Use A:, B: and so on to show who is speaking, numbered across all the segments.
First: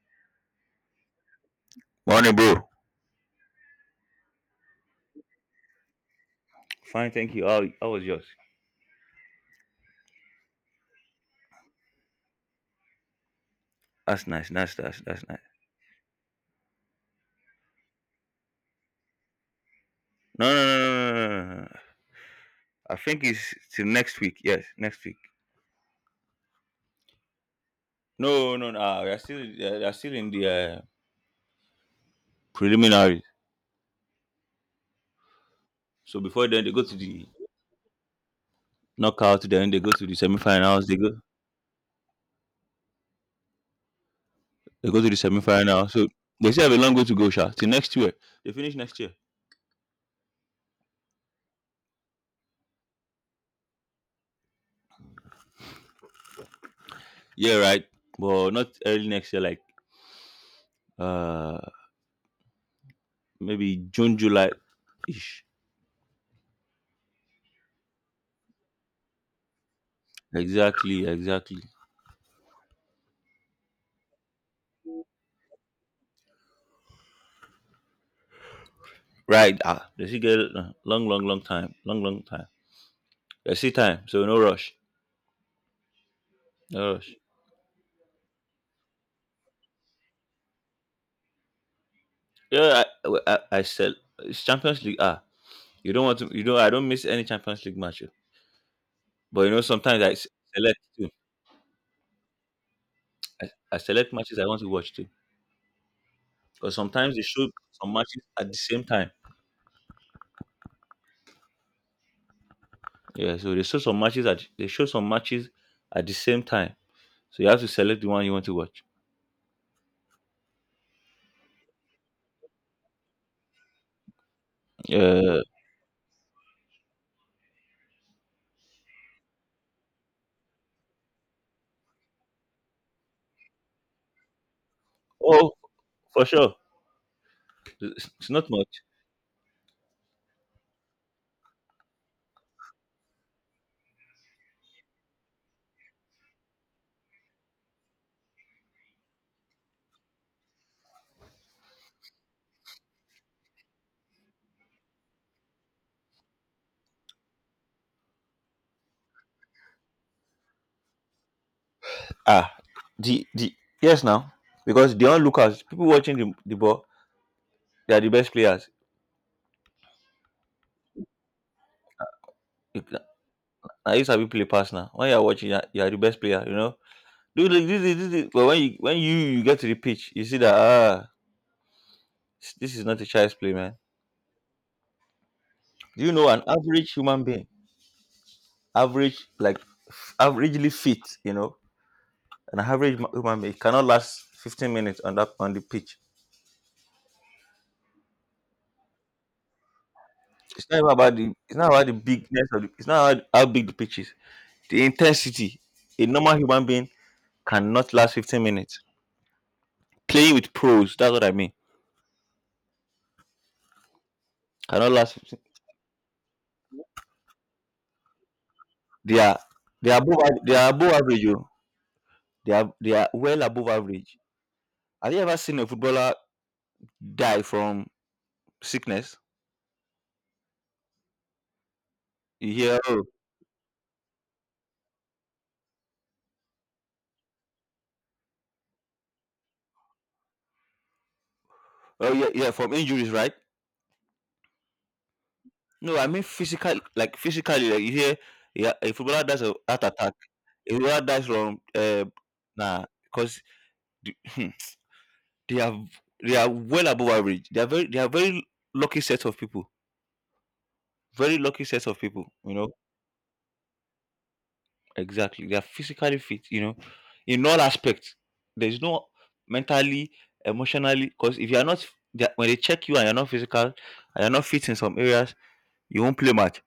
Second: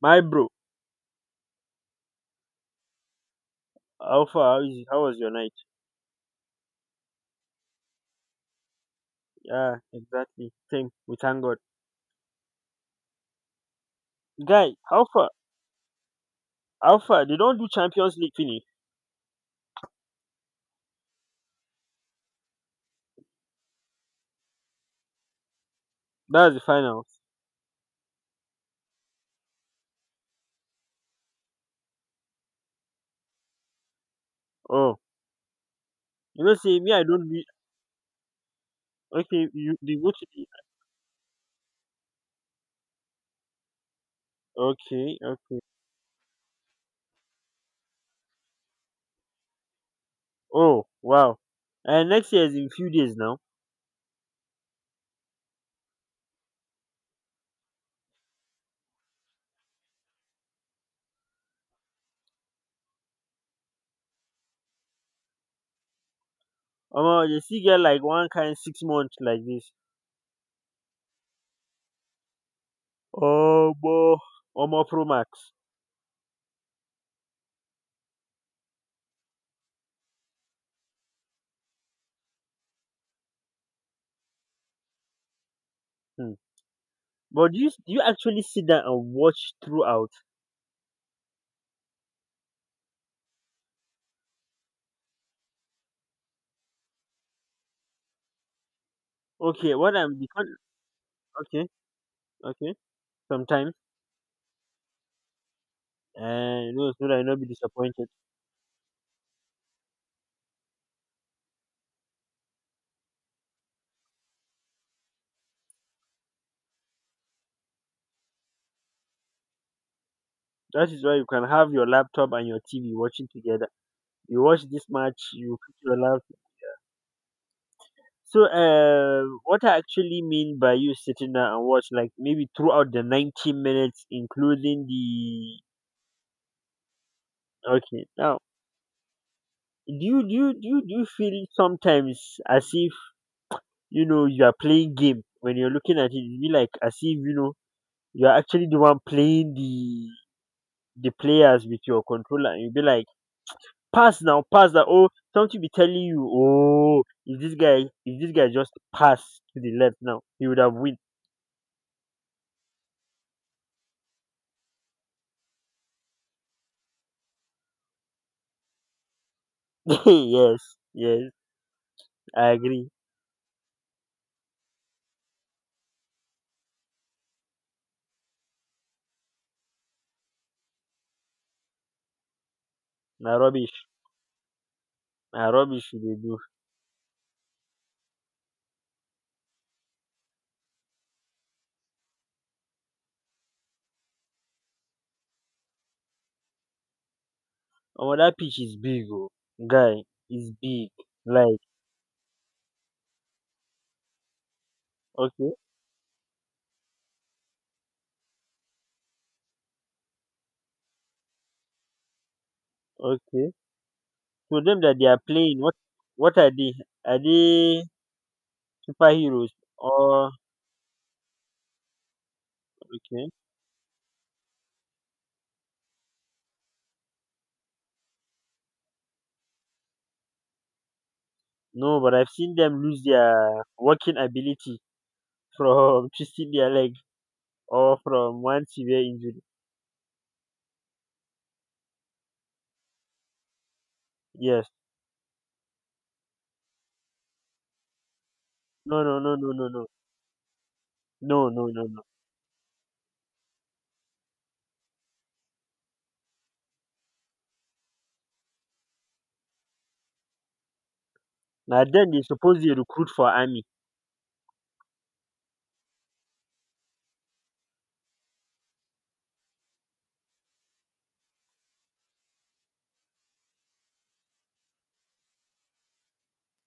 A: My bro,
B: Morning, bro.
A: how far? How was your night?
B: Fine, thank you. How was yours?
A: Yeah, exactly. Same. We thank God.
B: That's nice.
A: Guy,
B: That's that's
A: how
B: that's
A: far?
B: nice.
A: How far? They don't do Champions League finish.
B: No, no, no, no, no, no, no, no, no. I think it's till next week. Yes, next week.
A: That's the finals.
B: No, no, no. We are still they're still in the preliminaries.
A: Oh,
B: So before then, they
A: say
B: go
A: me,
B: to
A: I
B: the
A: don't be okay.
B: knockout. Then
A: You
B: they go
A: they
B: to
A: go
B: the
A: to the
B: semifinals. They go to the
A: okay. Okay.
B: semifinal. So they still have a long way to go, Sha. Till next year, they finish next year.
A: Oh, wow. And next year is in few days now.
B: Yeah, right. But not early next year. Like uh, maybe June, July ish.
A: They still get like one kind 6 months like this.
B: Exactly, exactly.
A: Oh, boy. Omo Pro Max.
B: Right. They still get it. Long, long, long time. Long, long time. They see time. So no rush.
A: Hmm.
B: No rush.
A: But do you actually sit down and watch throughout?
B: Yeah, I said it's Champions League. You don't want to. You know, I don't miss any Champions League match. Oh. But you know,
A: Okay, what
B: sometimes
A: I'm the
B: select too.
A: okay, okay.
B: I,
A: Sometimes.
B: I select matches I want to watch too.
A: And you
B: Because
A: know so that
B: sometimes they
A: you not be
B: show some
A: disappointed.
B: matches at the same time. Yeah. So they show some matches at the same time. So you have to select the one you want to watch.
A: That is why you can have your laptop and your TV watching together. You watch this match,
B: Yeah.
A: you put your laptop. So, what I actually mean by you sitting down and watch, like maybe throughout the 90 minutes, including
B: Oh,
A: the
B: for sure.
A: okay.
B: It's
A: Now,
B: not much.
A: do you feel sometimes as if you know you are playing game when you're looking at it? You be like as if you know you are actually the one playing the players with your controller, and you be like pass now, pass that. Oh, something be telling you, oh, if this guy just pass to the left now, he would have win.
B: Ah, the yes now because they all look as people watching the ball. They are the best players.
A: Yes, yes, I
B: You
A: agree.
B: ca- Na you play pass now. When you are watching, you are the best player. You know, do this, this, this, this. But when you get to the pitch, you see that ah, this is not a child's
A: Na
B: play, man.
A: rubbish, na rubbish you
B: Do you
A: dey
B: know
A: do.
B: an average human being, average like averagely fit, you know, an average human being cannot last 15 minutes on that on the pitch.
A: Oh, that pitch is big oh, guy, is
B: It's not
A: big.
B: even about the it's
A: Like
B: not about the bigness of the, it's not about how big the pitch is. The
A: okay,
B: intensity a normal human being cannot last 15 minutes. Playing with pros, that's what I mean.
A: okay. So them
B: Cannot
A: that they
B: last
A: are
B: 15.
A: playing, what are they? Are they
B: They are
A: superheroes
B: they are above
A: or
B: they are above average. Oh. They are
A: okay?
B: well above average. Have you ever seen a footballer die from sickness?
A: No, but I've
B: You
A: seen
B: hear
A: them lose
B: oh,
A: their working ability from twisting their leg or from one severe injury.
B: oh yeah, yeah from injuries, right?
A: Yes.
B: No, I mean physical like physically like you hear yeah a
A: No, no,
B: footballer
A: no,
B: dies
A: no,
B: of
A: no,
B: heart
A: no.
B: attack. A footballer dies
A: No,
B: from
A: no, no, no.
B: nah because They are they are well above average. They are very lucky set of people. Very lucky
A: Na
B: set of
A: then they
B: people. You
A: suppose they
B: know
A: recruit for army.
B: exactly. They are physically fit. You know, in all aspects. There is no mentally, emotionally. Because if you are not when they check you and you're not physical and you're not fit in some areas, you won't play much.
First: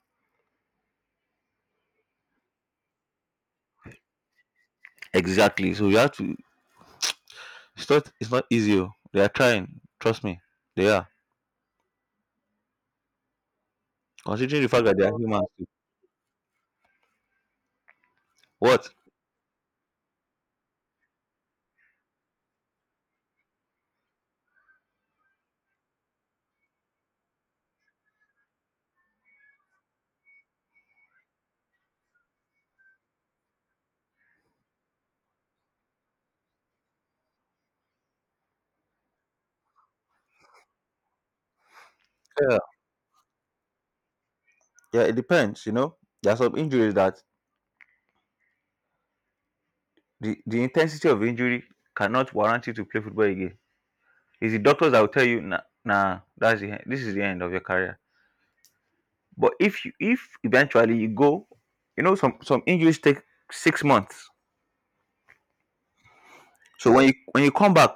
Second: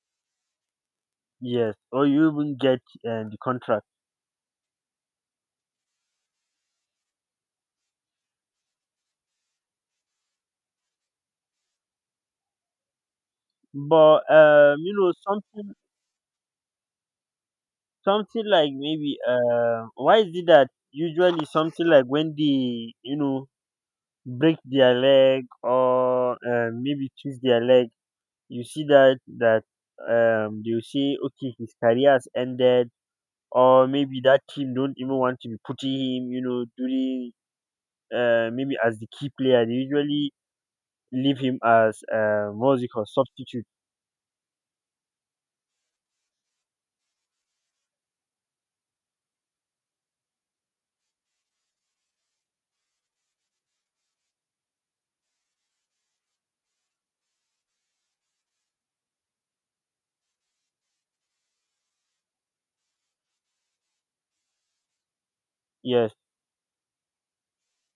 A: Yes. Or you even get the contract.
B: Exactly. So you have to. It's not. It's not easy. Oh. They are trying. Trust me. They are
A: But
B: considering the fact
A: you
B: that they
A: know
B: are humans.
A: something, something like
B: What?
A: maybe why is it that usually something like when they you know break their leg or maybe twist their leg, you see that they will say okay his career has ended or maybe that team don't even want to be putting him you know during maybe as the key player. They usually leave him as
B: Yeah.
A: what was it called? Substitute.
B: Yeah. It depends. You know, there are some injuries that the intensity of injury cannot warrant you to play football again. It's the doctors that will tell you, nah, nah that's the end. This is the end of your career. But if eventually you go, you know some injuries take 6 months.
A: Yes,
B: So when you come back,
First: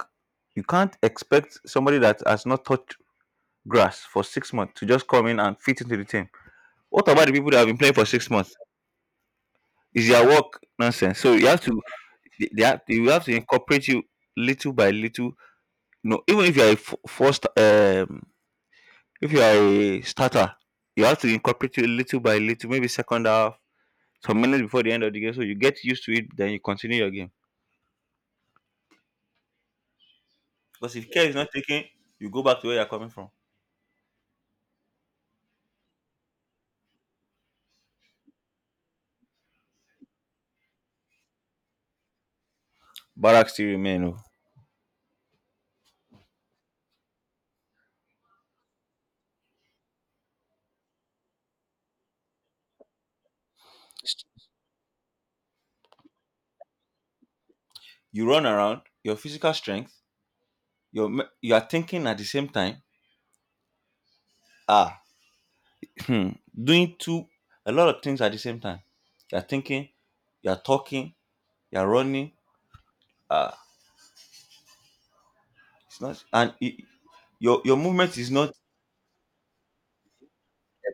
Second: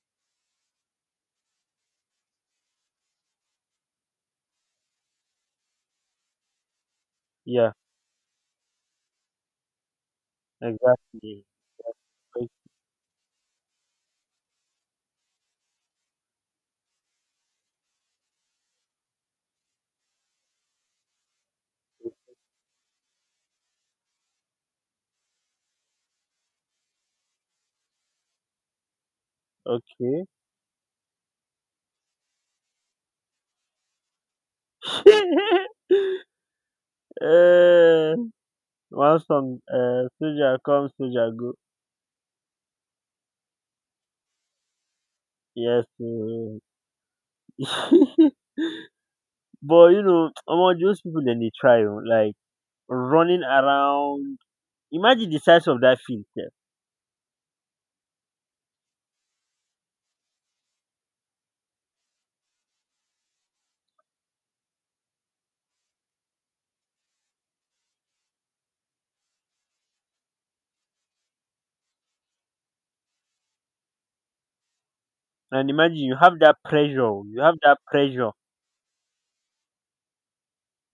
B: you can't expect somebody that has not touched grass for 6 months to just come in and fit into the team. What about the people that have
A: yeah,
B: been playing for 6 months? Is their work nonsense? So
A: exactly.
B: you have to you have to incorporate you little by little. No, even if you are a f- first If you are a starter, you have to incorporate it little by little, maybe second half, some minutes before the end of the game, so you get used to it, then you continue your game.
A: Okay.
B: Because if care is not taken, you go back to where you're coming from.
A: uh, one song, soldier come, soldier go.
B: Barracks still remain. Oh.
A: Yes. But you know, among those people, then they try oh, like running around. Imagine the size of that field, sef,
B: You run around, your physical strength, you are thinking at the same time. Ah, doing two a lot of things at the same time. You're thinking, you're talking, you're running. Ah,
A: and imagine
B: it's
A: you
B: not
A: have
B: and
A: that
B: it,
A: pressure. Oh, you have
B: your
A: that
B: movement
A: pressure.
B: is not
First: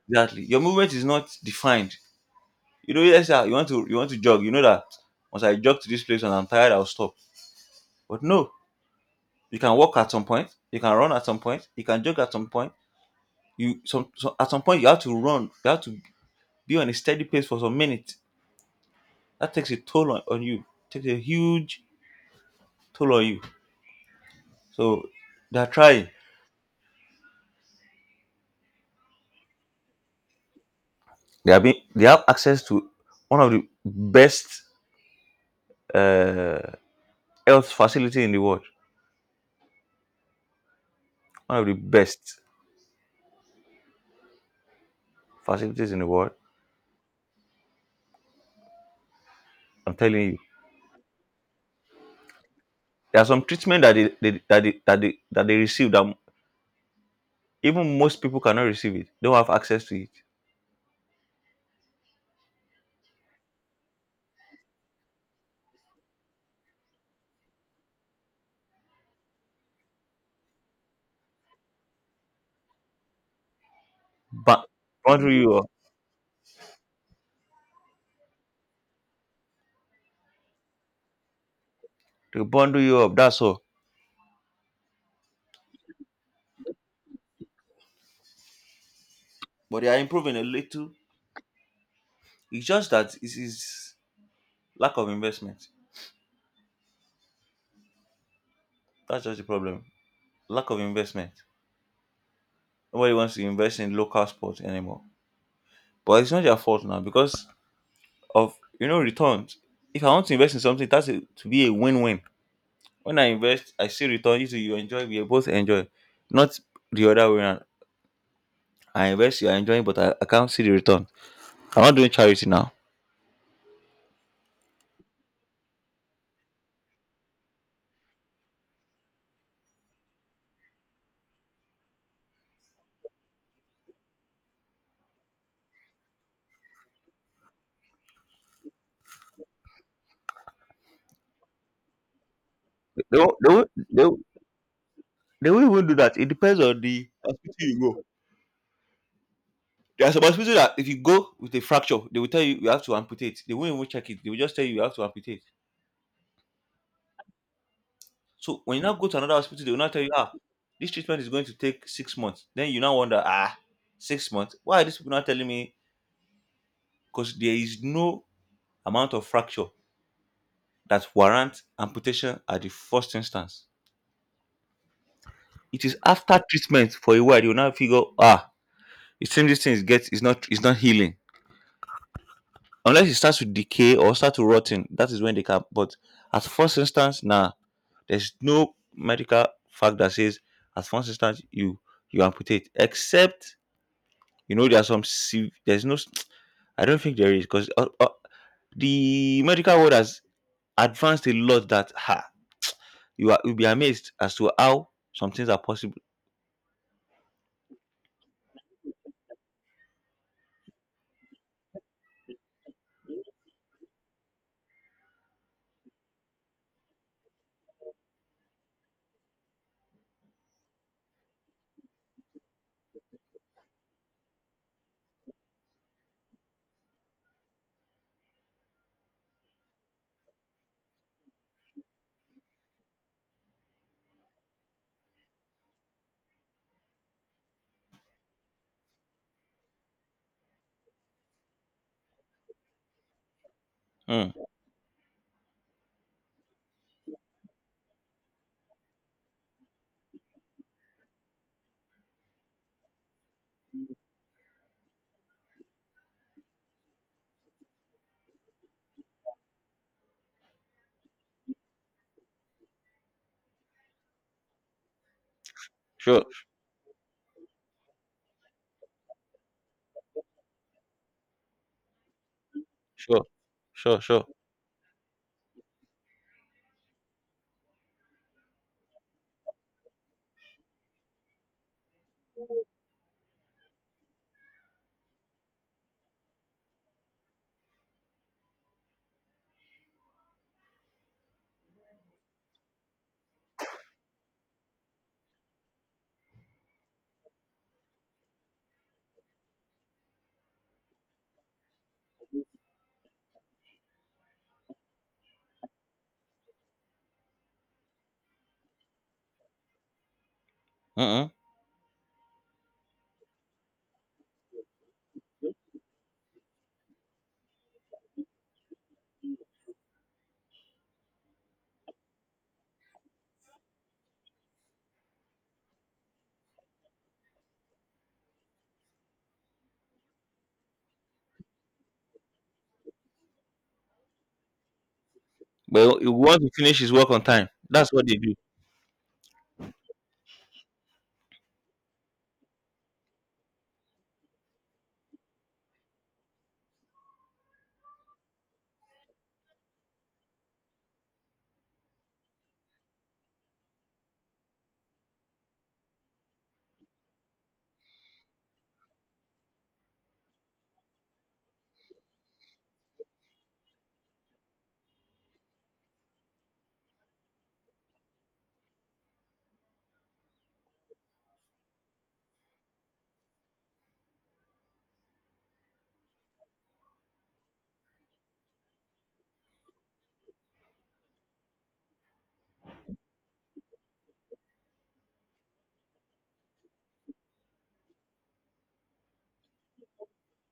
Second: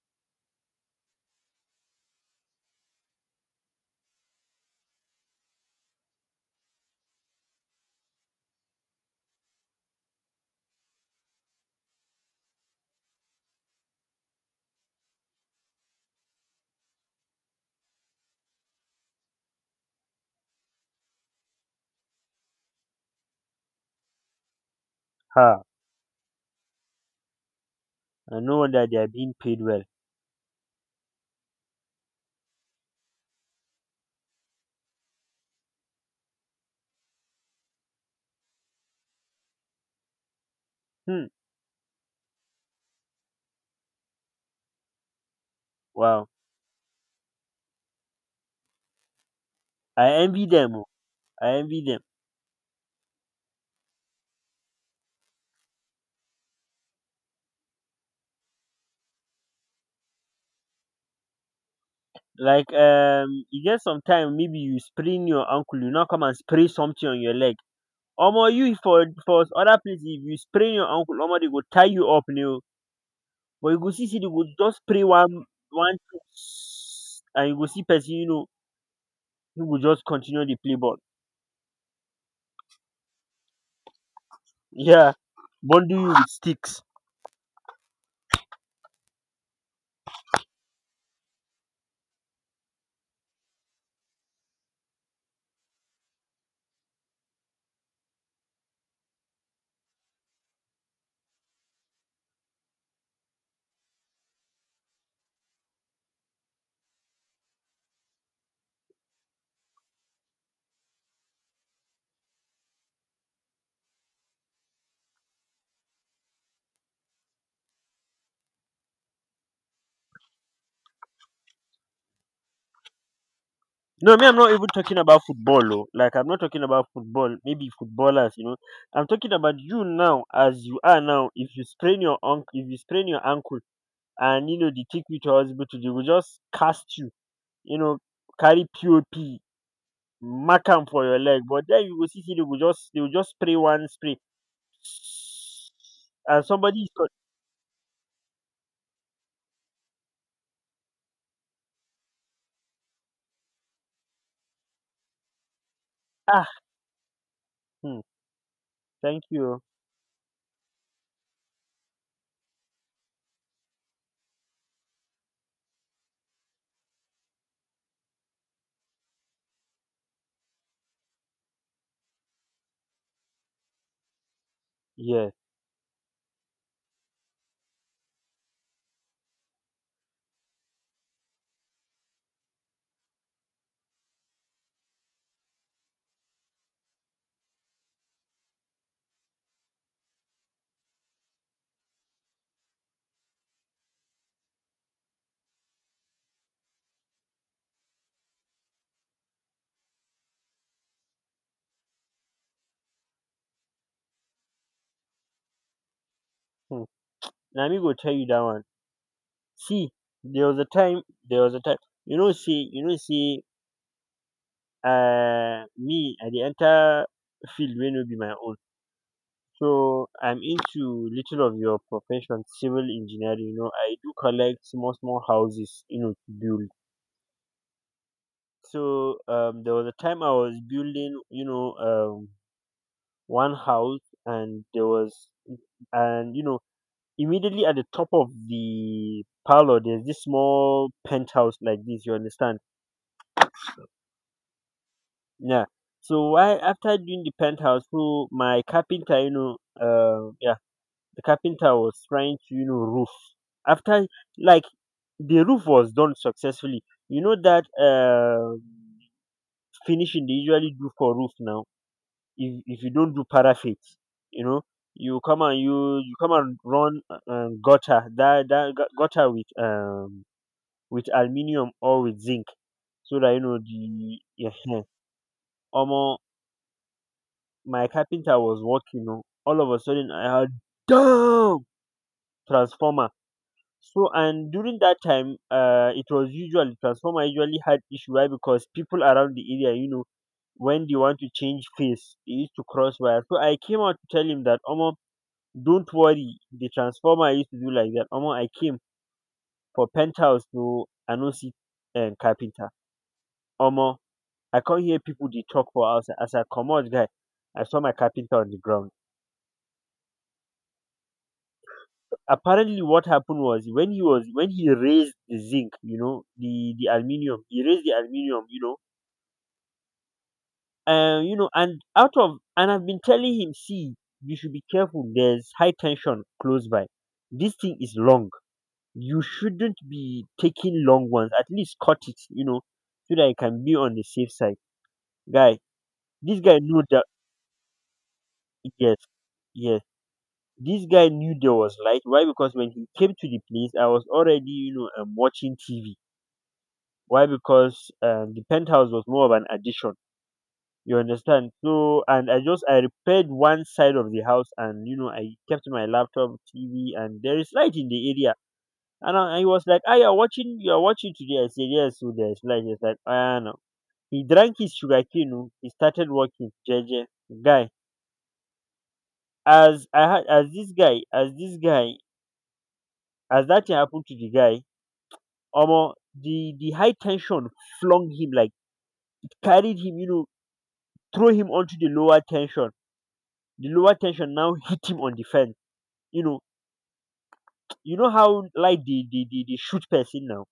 B: exactly your movement is not defined. You know, yes, sir, you want to jog. You know that once I jog to this place and I'm tired, I'll stop. But no, you can walk at some point, you can run at some point, you can jog at some point. You some at some point you have to run. You have to be on a steady pace for some minutes. That takes a toll on you. Takes a huge toll on you. So they
A: Ha!
B: are trying.
A: I know that they are being paid well.
B: They are being They have access to one of the best uh, health facility in the world.
A: Hmm.
B: One of the best facilities in the
A: Wow.
B: world. I'm
A: I
B: telling you.
A: envy them. Oh. I envy them.
B: There are some treatment that they that they, that they that they receive that even most people cannot receive it. They don't have access to it.
A: Like you get some time. Maybe you sprain your ankle, you now come and spray something on your leg. Omo you for other places if you sprain your ankle, omo they go tie you up now. But you go see say they go
B: But
A: just spray
B: bundle you up.
A: one thing and you go see person you know who will just continue the play ball.
B: They bundle you up. That's all.
A: Yeah. Bundle you with sticks.
B: But they are improving a little. It's just that it is lack of investment. That's just the problem. Lack of investment. Nobody wants to invest in local sports anymore. But it's not their fault now because of you know returns. If I want to invest in something, that's a, to be a win-win. When I invest, I see return. You too, you enjoy. We both enjoy. Not the other way around. I invest, you are enjoying, but I can't see the return. I'm not doing charity now.
A: No, me I'm not even talking about football oh. Like I'm not talking about football, maybe footballers, you know. I'm talking about you now as you are now. If you sprain your ankle If you sprain your ankle and you know they take you to hospital they will just cast you you know carry pop mark am for your leg but then you go see say they will
B: They
A: just
B: won't, they
A: spray
B: won't,
A: one
B: they
A: spray
B: won't, they won't even do that. It
A: and
B: depends on
A: somebody is
B: the hospital you go. There's a hospital that if you go with a fracture, they will tell you you have to amputate. They won't even check it. They will just tell you you have to amputate.
A: ah, hmm,
B: So when you now go to
A: thank
B: another
A: you o.
B: hospital, they will now tell you, ah, this treatment is going to take 6 months. Then you now wonder, ah, 6 months. Why are these people not telling me? Because there is no amount of fracture that warrants amputation at the first instance.
A: Yes,
B: It is after treatment for a while you now figure, ah, it seems these things get is not healing unless it starts to decay or start to rotten. That is when they can. But at first instance, nah, there's no medical fact that says at first instance you amputate. Except you know there are there's no I don't think there is because the medical world has advanced a lot. That ha you are you'll be amazed as to how some things are possible.
A: hmm. Na me go tell you that one. See, there was a time there was a time you know see, me I dey enter field wey no be my own. So I'm into little of your profession, civil engineering. You know, I do collect small small houses, you know, to build. So there was a time I was building, you know, one house, and there was, and you know, immediately at the top of the parlor, there's this small penthouse like this. You understand?
B: Mm,
A: Yeah. So why after doing the penthouse, so my carpenter, you know, the carpenter was trying to, you know, roof after like the roof was done successfully you know that finishing they usually do for roof now if you don't do paraffin you know you
B: sure,
A: come and run gutter that gutter with aluminium or with zinc so
B: sure,
A: that you know
B: sure,
A: the
B: sure.
A: yeah almost my carpenter was working you know, all of a sudden I had damn transformer. So and during that time, it was usual transformer usually had issue why because people around the area, you know, when they want to change phase, they used to cross wire. So I came out to tell him that, Omo, don't worry, the transformer I used to do like that. Omo, I came for penthouse to Anosi and carpenter. Omo, I can't hear people they talk for outside. As I come out, guy, I saw my carpenter on the ground.
B: Mm-mm.
A: Apparently what happened was when he raised the zinc you know the aluminum he raised the aluminum you know and out of and I've been telling him see you should be careful there's high tension close by this thing is long you shouldn't be taking long ones at least cut it you know so that I can be on the safe side guy
B: But he
A: this
B: wants to
A: guy
B: finish
A: knew
B: his
A: that.
B: work on time. That's what they do.
A: Yes, yes, this guy knew there was light why because when he came to the place I was already you know watching TV. Why? Because the penthouse was more of an addition. You understand? So, and I repaired one side of the house, and you know I kept my laptop, TV, and there is light in the area. And I was like, "Ah, you're watching today." I said, "Yes, so there's light." He's like, "Ah, no." He drank his sugar cane. Oh, he started working. JJ guy, as this guy, as that thing happened to the guy, Omo, the high tension flung him like carried him, you know, throw him onto the lower tension. The lower tension now hit him on the fence. You know, you know how like the shoot person now.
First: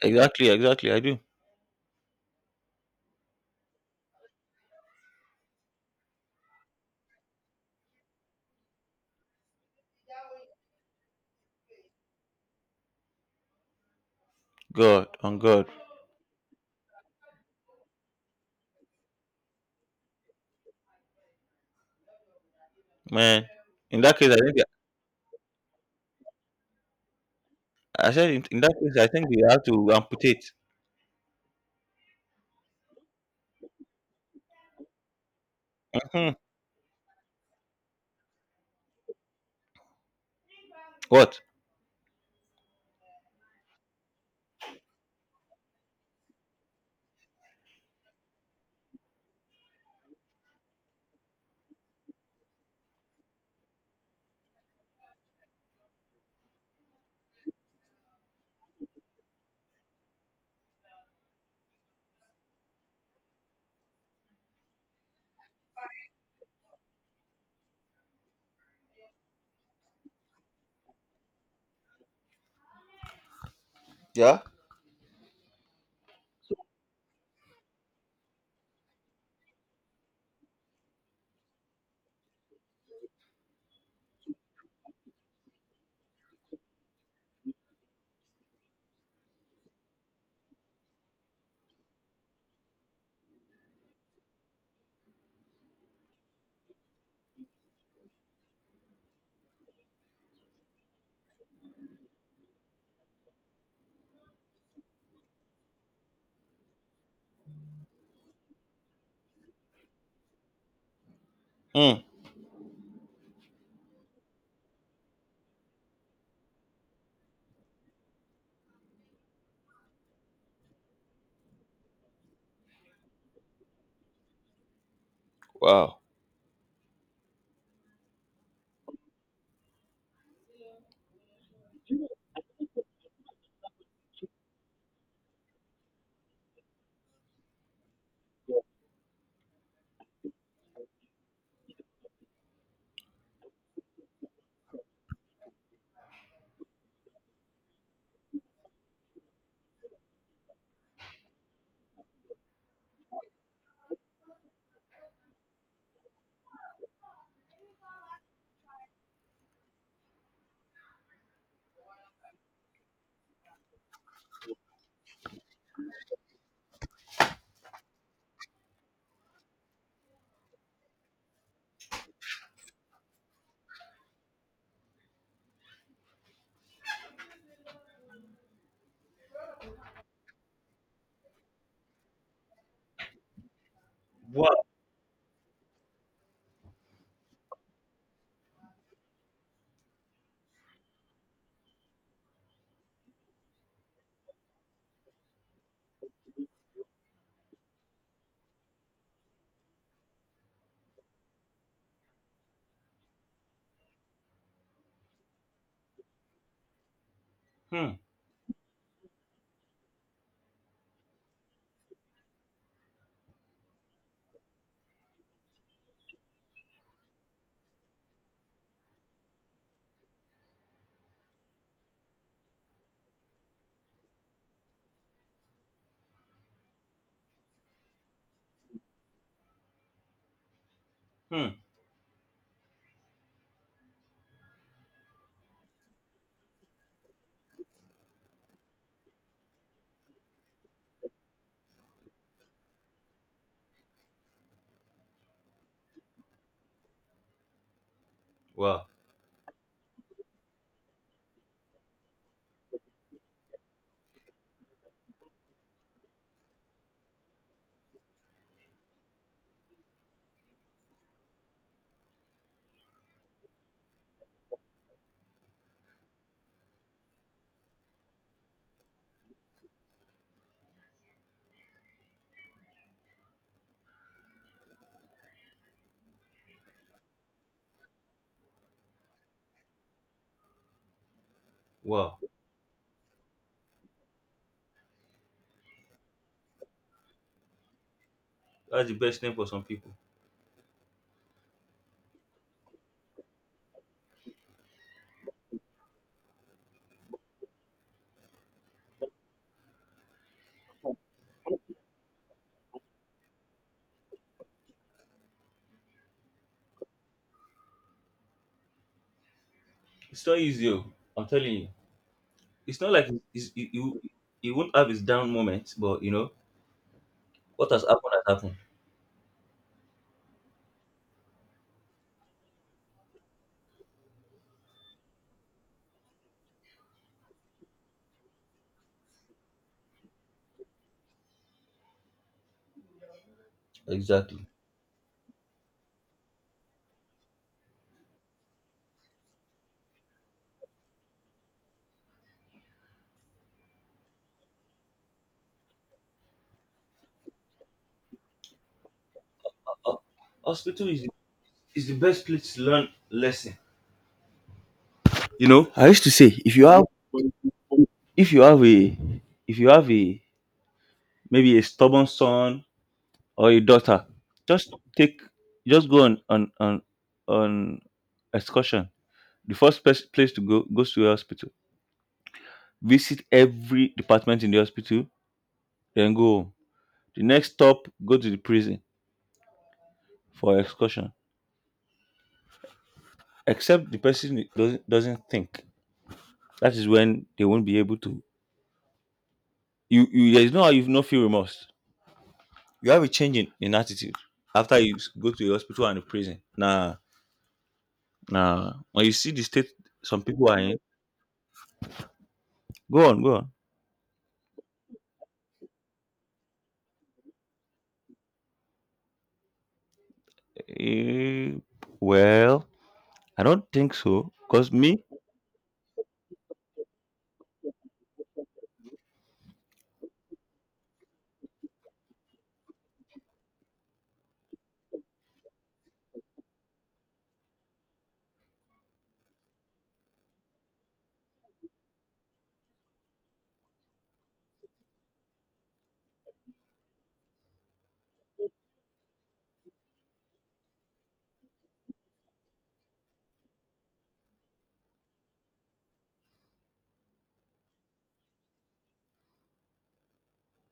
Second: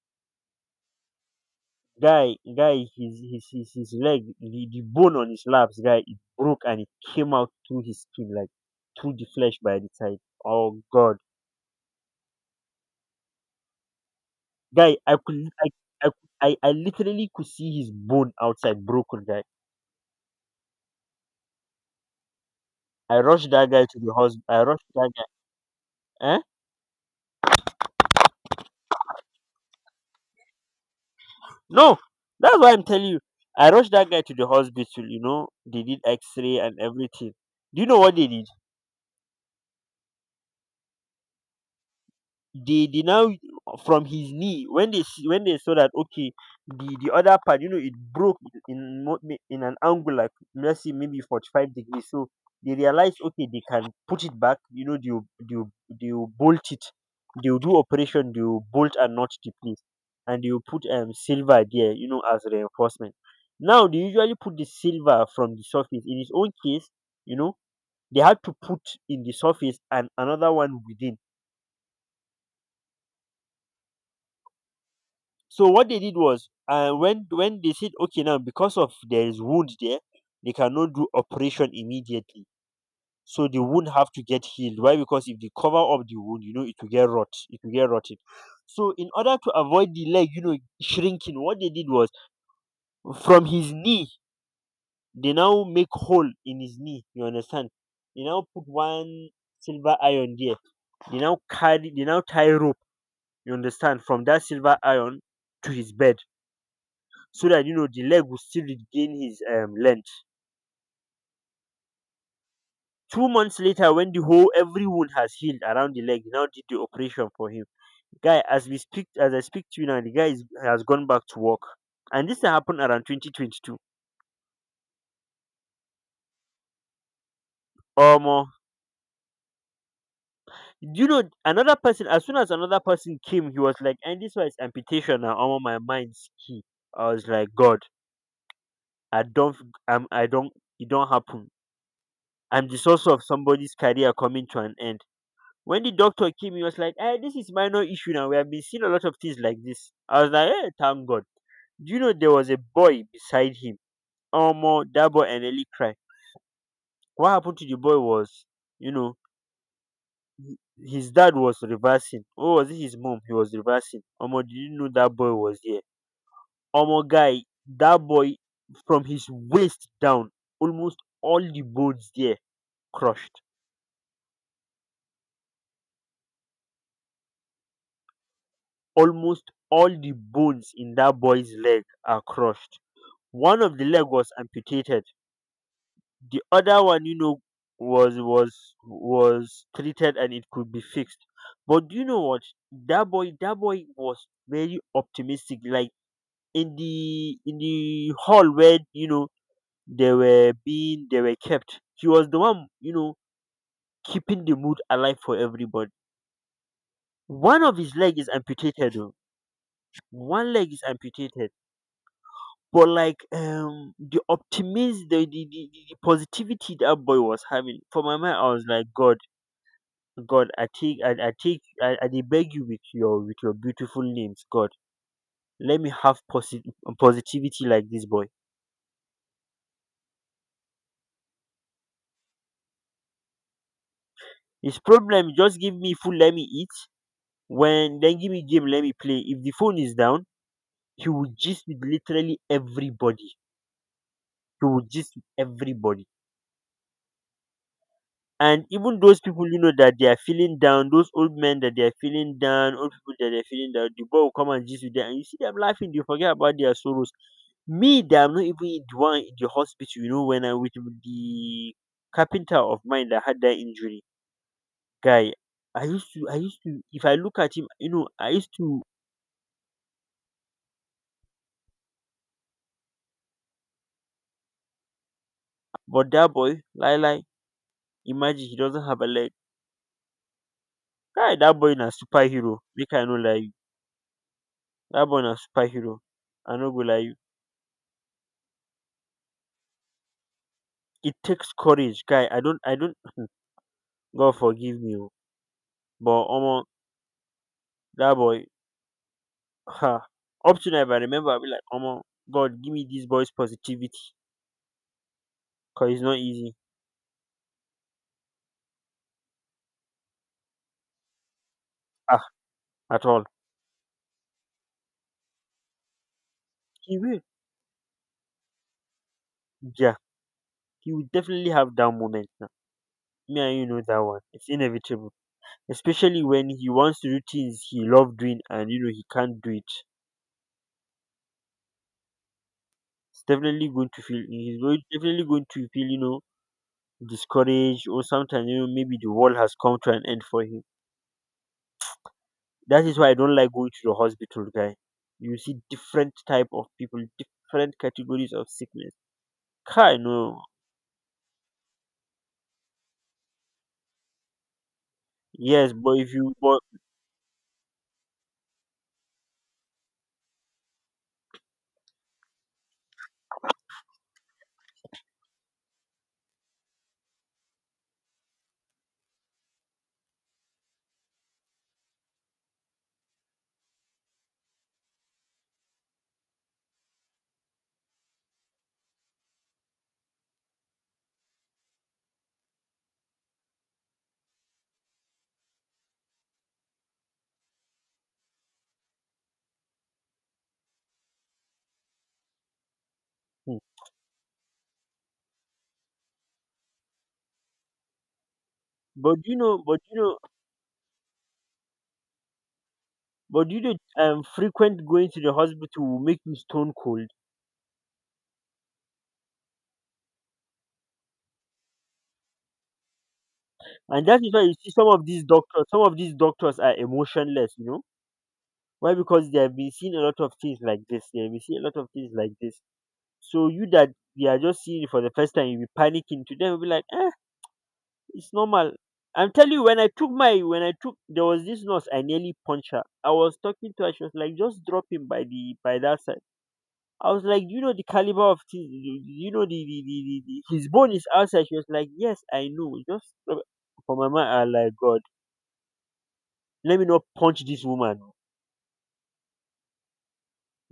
B: Exactly, exactly. I do.
A: Guy, guy, his leg, the bone on his laps, guy, it broke and it came out through his skin, like through the flesh by the side. Oh God, guy,
B: God,
A: I
B: on
A: could,
B: God,
A: I, I literally could see his bone outside broken, guy. I
B: man.
A: rushed that guy to
B: In
A: the
B: that case, I
A: hospital.
B: think
A: I rushed that guy. Eh?
B: in that case, I think we have to amputate.
A: No, that's why I'm telling you. I rushed that guy to the hospital, you know, they did x
B: Hmm.
A: ray and everything. Do you know what they did?
B: What?
A: They Now from his knee when they see when they saw that okay the other part you know it broke in mo- in an angle like let's say maybe 45 degrees so they realized okay they can put it back you know they will bolt it they will do operation they will bolt and not the place and they will put silver there you know as reinforcement. Now they usually put the silver from the surface. In his own case, you know, they had to put in the surface and another one within.
B: Yeah.
A: So what they did was, when they said, okay, now because of there is wound there, they cannot do operation immediately. So the wound have to get healed. Why? Because if they cover up the wound, you know, it will get rot. It will get rotted. So in order to avoid the leg, you know, shrinking, what they did was from his knee, they now make hole in his knee. You understand? They now put one silver iron there. They now carry. They now tie rope. You understand? From that silver iron to his bed so that you know the leg will still regain his length.
B: Hmm.
A: 2 months later, when the whole every wound has healed around the leg, he now did the operation for him. Guy, as we speak, as I speak to you now, the guy is, has gone back to work, and this happened around 2022
B: Wow.
A: or more. You know, another person. As soon as another person came, he was like, "And this was amputation." Now, all my mind's key, I was like, "God, I don't, I don't, it don't happen." I'm the source of somebody's career coming to an end. When the doctor came, he was like, hey, this is minor issue now. We have been seeing a lot of things like this. I was like, hey, thank God. Do you know there was a boy beside him? Omo, that boy and Eli cried. What happened to the boy was, you know, his dad was reversing. Oh, was it his mom? He was reversing. Omo, did you know that boy was there? Omo, guy, that boy, from his waist down, almost all the bones there crushed. Almost all the bones in that boy's leg are crushed. One of the leg was
B: Wow.
A: amputated. The other one, was treated and it could be fixed. But do you know what? That boy was very optimistic. Like in the hall where they were kept. He was the one, keeping the mood alive for everybody. One of
B: Hmm.
A: his leg is amputated. Oh. One leg is amputated, but like the optimism, the positivity that boy was having, for my mind I was like, God. God, I take I dey beg you with your beautiful names, God, let me have positivity like this boy.
B: Hmm.
A: His problem, just give me food, let me eat. When, then give me game, let me play. If the phone is down, he will gist with literally everybody. He will gist with everybody, and
B: Wow.
A: even those people, you know, that they are feeling down, those old men that they are feeling down, old people that they're feeling down, the boy will come and gist with them, and you see them laughing, they forget about their sorrows. Me, that I'm not even in the one in the hospital, you know, when I with the carpenter of mine that had that injury, guy, I used to, if I look at him, you know, I used to. But that boy, lie lie, imagine he doesn't have a leg. Guy, that boy na
B: Wow.
A: superhero, make I no lie you. That boy na superhero, I no go lie you.
B: That's the best name for some people.
A: It takes courage, guy. I don't, I don't. God forgive me, oh, but omo, that boy. Ha. Up to now, if I remember, I'll be like, omo, God, give me this boy's positivity, cause it's not easy.
B: It's not easy, oh. I'm telling you.
A: Ah,
B: It's not
A: at
B: like
A: all.
B: it's, it, you won't have his down moments, but you know
A: He will.
B: what has happened has happened.
A: Yeah, he will definitely have that moment now. Me and you know that one. It's inevitable, especially when he wants to do things he love doing, and you know he can't do it. It's definitely going to feel.
B: Exactly.
A: He's going, definitely going to feel, you know, discouraged, or sometimes you know maybe the world has come to an end for him. That is why I don't like going to the hospital, guy. You see different type of people, different categories of sickness. Kai
B: Ho-
A: no.
B: Hospital is the best place to learn lesson. You know,
A: Yes,
B: I
A: but
B: used to
A: if you
B: say
A: but
B: if you have a if you have a maybe a stubborn son or a daughter, just take just go on on excursion. The first place to go goes to a hospital, visit every department in the hospital, then go home. The next stop, go to the prison for excursion. Except the person doesn't think, that is when they won't be able to you, you there is no how you no feel remorse, you have a change
A: hmm.
B: in attitude after go to a hospital and a prison. Nah, nah. When you
A: but
B: see
A: you
B: the
A: know
B: state
A: but you know
B: some people are in. Go on, go
A: but
B: on.
A: you know frequent going to the hospital will make you stone cold.
B: Eh, well, I don't think
A: And that
B: so.
A: is why you see
B: Cause me,
A: some of these doctors are emotionless, you know? Why? Because they have been seeing a lot of things like this. They have been seeing a lot of things like this. So you that you are just seeing it for the first time, you'll be panicking to them, you'll be like, eh, it's normal. I'm telling you, when I took my, when I took, there was this nurse. I nearly punched her. I was talking to her. She was like, just drop him by the by that side. I was like, you know the caliber of things. You know the his bone is outside. She was like, yes, I know. Just drop it. For my mind, I like God. Let me not punch this woman.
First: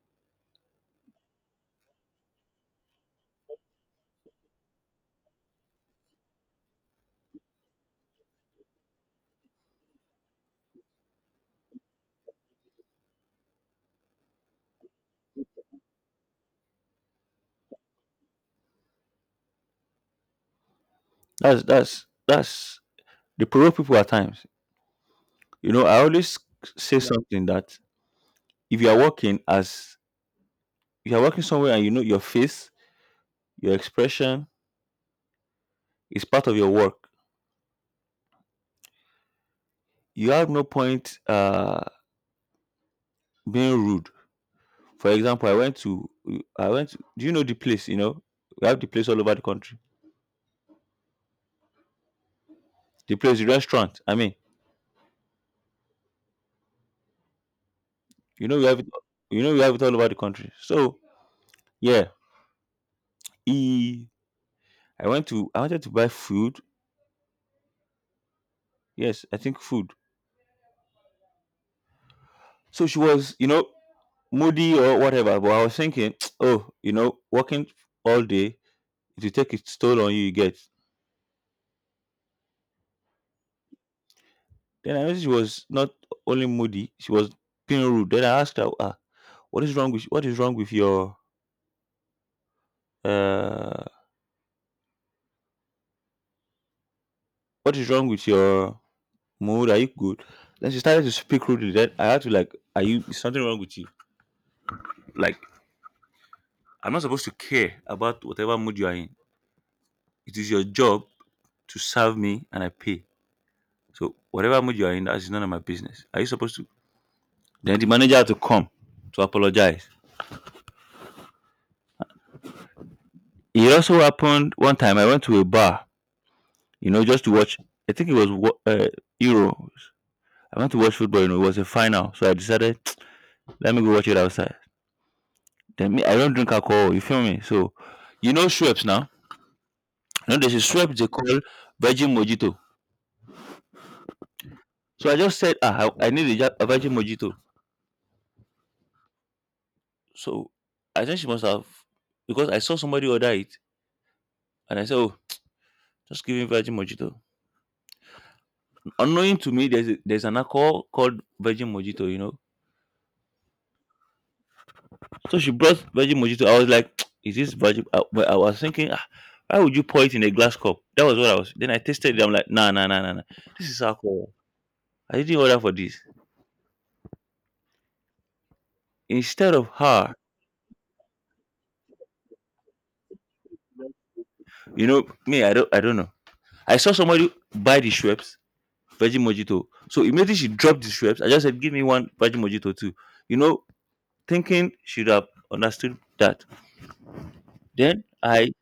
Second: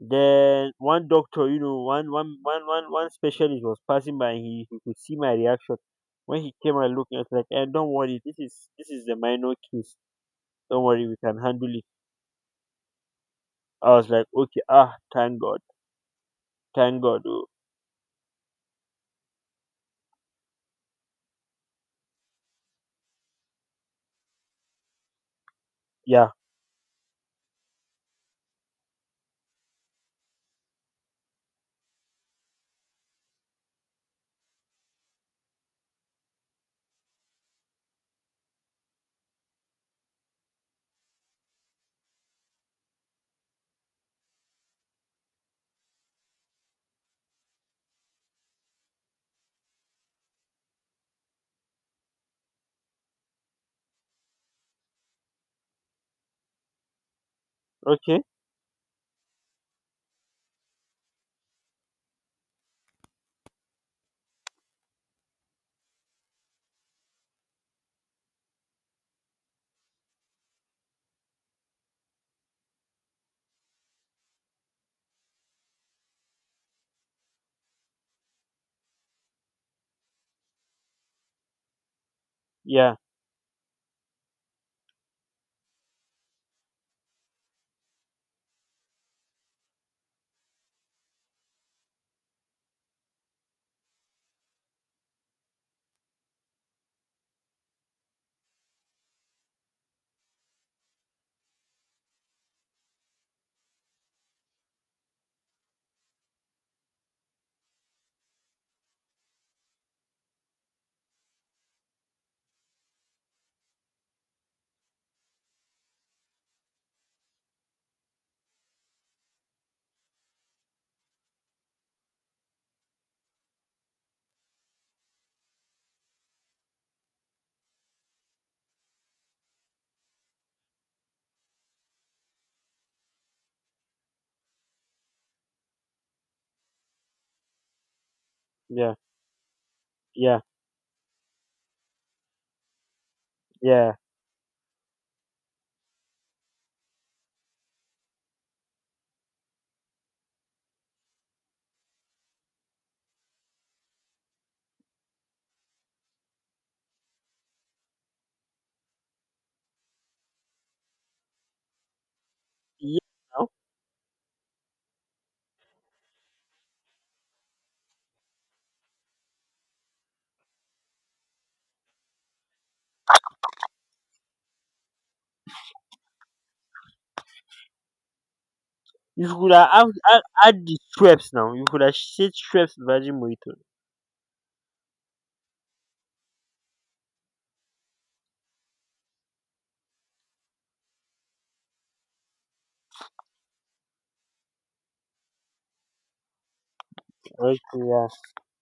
A: Then one doctor, you know, one specialist was passing by. He could see my reaction. When he came and looked, I was like, and don't worry, this is the minor case. Don't worry, we can handle it. I was like, okay, ah, thank God, thank God. Oh,
B: that's the pro people at times. You know, I
A: yeah,
B: always say yeah, something that if you are working as if you are working somewhere and you know your face, your expression is part of your work. You have no point being rude. For example, I went to— do you know the place? You know, we have the place all over the country. The place, the restaurant. I mean,
A: okay,
B: you know, we have it. You know, we have it all over the country. So yeah. E. I wanted to buy food. Yes, I think food. So she was, you know, moody or whatever. But I was thinking, oh, you know, working all day, if you take its toll on you, you get.
A: yeah,
B: Then I noticed she was not only moody, she was being rude. Then I asked her, what is wrong with what is wrong with your uh what is wrong with your mood? Are you good? Then she started to speak rudely. Then I had to like, are you is something wrong with you? Like I'm not supposed to care about whatever mood you are in. It is your job to serve me and I pay. So whatever mood you are in, that's none of my business. Are you supposed to? Then the manager had to come to apologize. It also happened one time. I went to a bar, you know, just to watch. I think it was Euros. I went to watch football. You know, it was a final, so I decided let me go watch it outside. Then me, I don't drink alcohol. You feel me? So, you know, Schweppes
A: yeah,
B: now. You
A: yeah,
B: know, there's a Schweppes they call Virgin Mojito.
A: yeah,
B: So I just said, ah, I need a, a Virgin Mojito. So I think she must have, because I saw somebody order it, and I said, oh, just give me Virgin Mojito. Unknowing to me, there's a, there's an alcohol called Virgin Mojito, you know.
A: yeah. Now
B: So she brought Virgin Mojito. I was like, is this virgin? I, but I was thinking, ah, why would you pour it in a glass cup? That was what I was. Then I tasted it. I'm like, nah, nah, nah, nah, nah. This is alcohol. I didn't order for this.
A: you could
B: Instead of
A: have add,
B: her,
A: add, the Schweppes now. You could have said Schweppes Virgin Mojito.
B: you know, me, I don't know. I saw somebody buy the Schweppes Virgin Mojito. So immediately she dropped the Schweppes. I just said, give me one Virgin Mojito too. You know, thinking she'd have understood that.
A: Okay,
B: Then I,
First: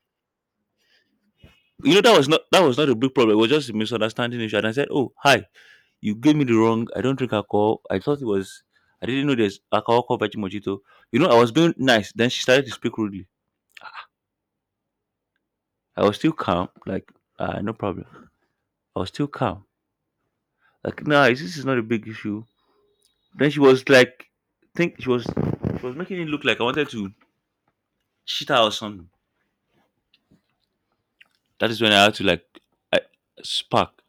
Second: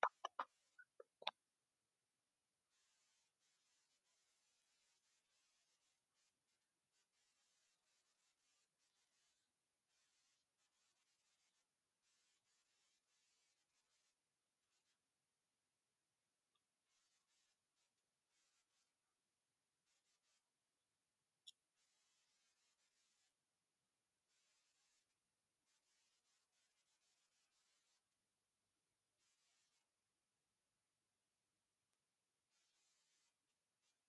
B: that was not a big problem. It was just a misunderstanding issue. And I said, "Oh, hi, you gave me the wrong. I don't drink alcohol. I thought it was. I didn't know there's alcohol called Veggie Mojito." You know, I was being nice. Then she started to speak rudely. I was still calm, like no problem. I was still calm. Like, nah, this is not a big issue. Then she was like, think she was making it look like I wanted to cheat her or something. That is when I had to like I, spark.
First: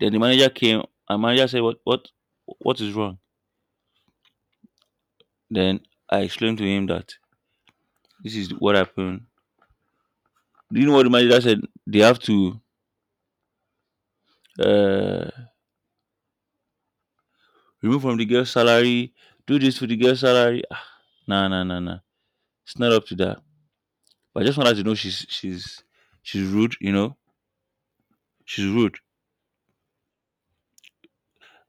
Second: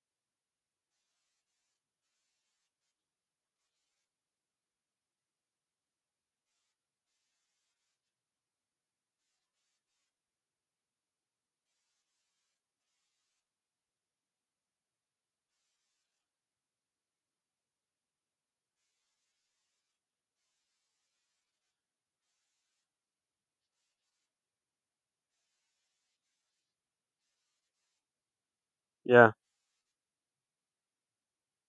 B: Then the manager came. And manager said, what is wrong?" Then I explained to him that this is what happened. Do you know what the manager said? They have to uh, remove from the girl's salary, do this for the girl's salary. Ah, nah, nah, nah, nah. It's not up to that. But I just want her to know she's rude. You know, she's rude.
A: yeah,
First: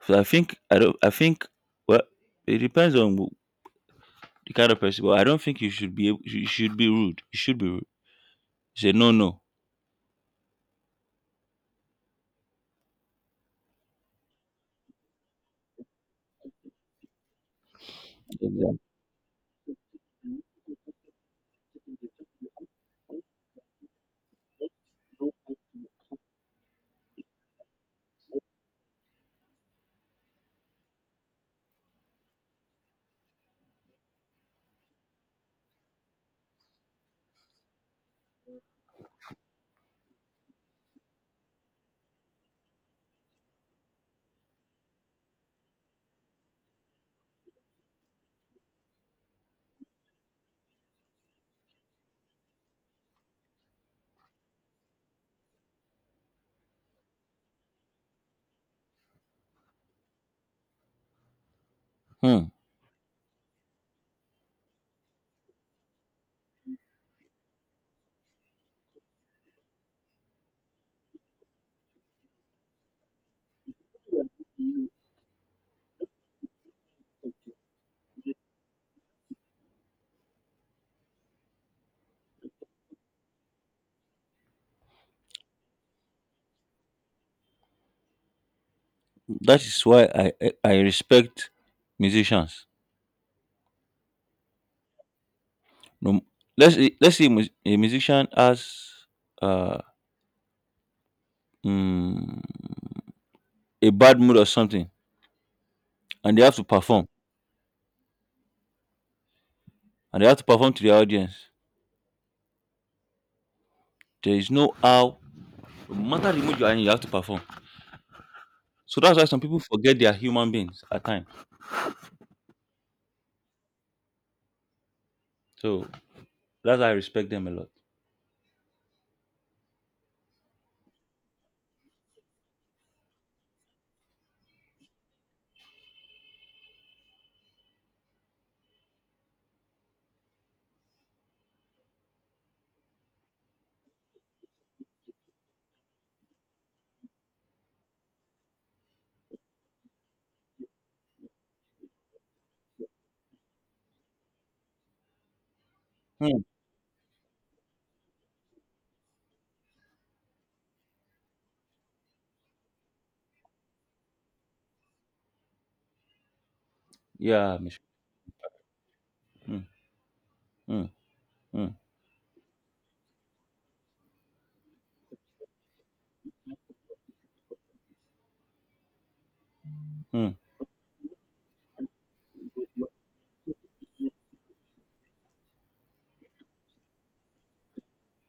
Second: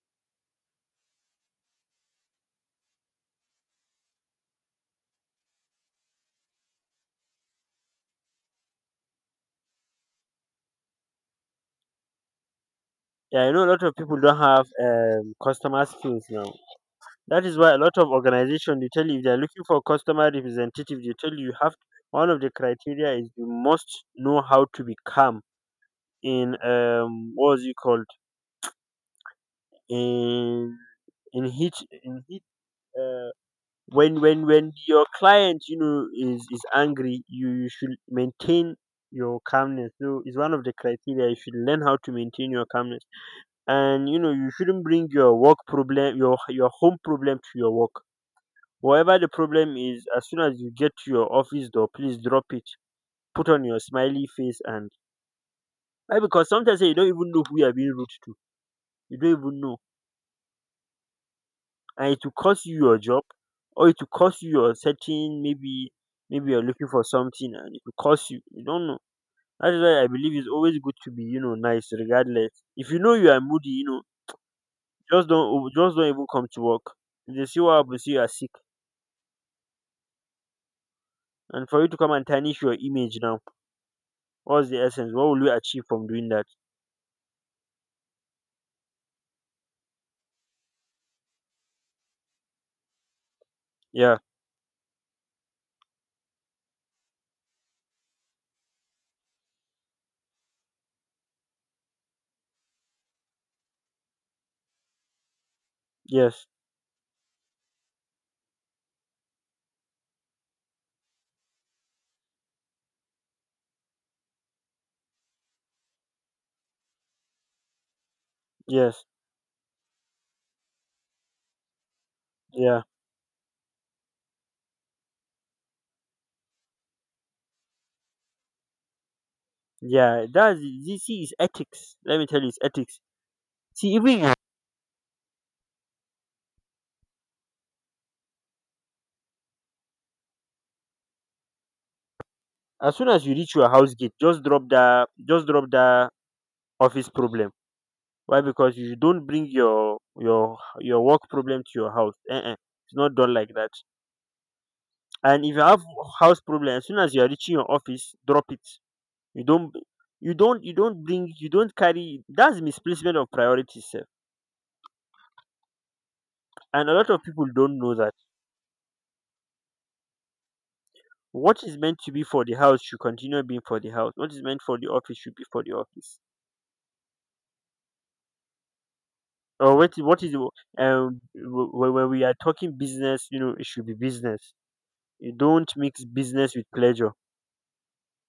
B: So I think I don't. I think, well, it depends on the kind of person. But I don't think you should be able, you should be rude. You should be rude. Say no, no.
A: yeah. I know a lot of people don't have customer skills now. That is why a lot of
B: Exactly.
A: organizations, they tell you if they are looking for customer representative, they tell you you have one of the criteria is you must know how to be calm in what was it called, in in heat, in heat, uh, when when your client, you know, is angry, you should maintain your calmness. So it's one of the criteria, you should learn how to maintain your calmness. And you know, you shouldn't bring your work problem, your home problem to your work. Whatever the problem is, as soon as you get to your office door, please drop it. Put on your smiley face. And why? Because sometimes, you don't even know who you are being rude to. You don't even know, and it will
B: Hmm.
A: cost you your job, or it will cost you your setting. Maybe maybe you're looking for something and it will cost you. You don't know. That is why I believe it's always good to be, you know, nice regardless. If you know you are moody, you know, just don't even come to work. If they see what happens, you are sick. And for you to come and tarnish your image now, what's the essence? What will you achieve from doing that?
B: That is why I respect musicians.
A: Yeah.
B: No, let's let's say a a musician has uh, mm, a bad mood or something, and they
A: Yes.
B: have to perform, and they have to perform to the audience. There is no how, no matter the mood you are in, you have to perform. So
A: Yes.
B: that's why some people forget they are human beings at times.
A: Yeah.
B: So that's why I respect them a lot.
A: Yeah. That's, this is ethics. Let me tell you, it's ethics. See, even as soon as you reach your house gate, just drop that office problem. Why? Because you don't bring your work problem to your house. It's not done like that. And if you have house
B: Hmm.
A: problem, as soon as you are reaching your office, drop it. you don't you don't bring you don't carry. That's misplacement of priorities, sir. And a lot of people
B: Yeah,
A: don't
B: Miss.
A: know that.
B: Mm, mm,
A: What
B: mm,
A: is meant to be for the house should continue being for the house. What is meant for the office should be for the office. Or what? Is, what is
B: mm,
A: the, when we are talking business? You know, it should be business. You don't mix business with pleasure.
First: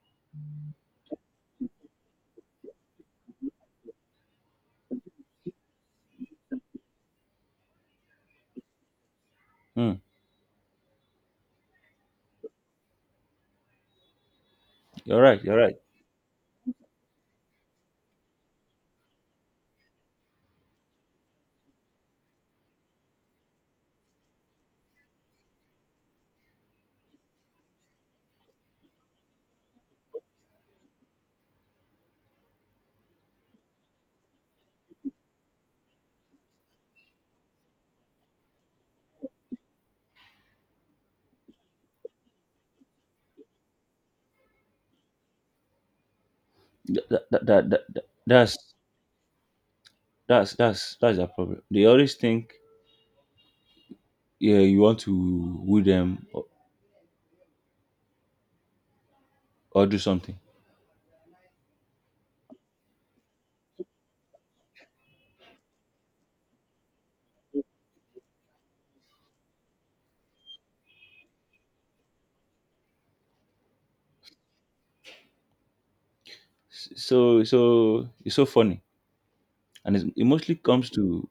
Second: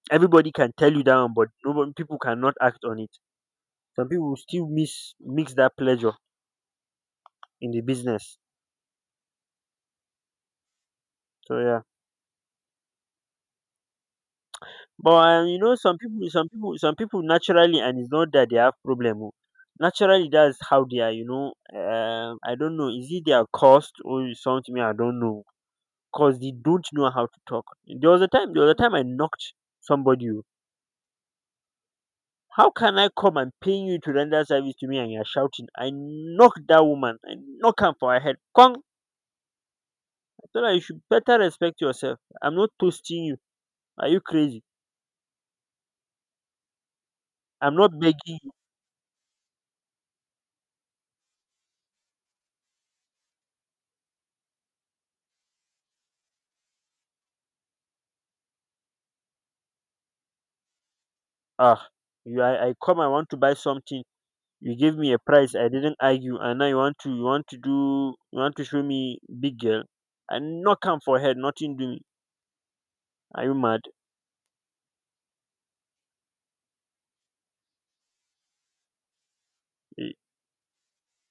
A: Everybody can tell you down, but nobody people cannot act on it. Some people still miss mix that pleasure in the business.
B: mm.
A: So yeah, but
B: You're right. You're
A: you know,
B: right.
A: some people naturally, and it's not that they have problem. Oh. Naturally, that's how they are. You know, I don't know. Is it their cost or is something? I don't know, because they don't know how to talk. There was a time I knocked somebody. Oh, how can I come and pay you to render service to me and you're shouting? I knocked that woman. I knock her for her head. Kong. I told her you should better respect yourself. I'm not toasting you. Are you crazy? I'm not begging you.
B: That's that's their problem. They always think yeah you want to woo them, or do something.
A: Ah, you, I come, I want to buy something. You gave me a price. I didn't argue, and now you want to, you want to do you want to show me big girl. I knock her for her head, nothing doing. Are you mad?
B: So so it's so funny, and it's, it mostly comes to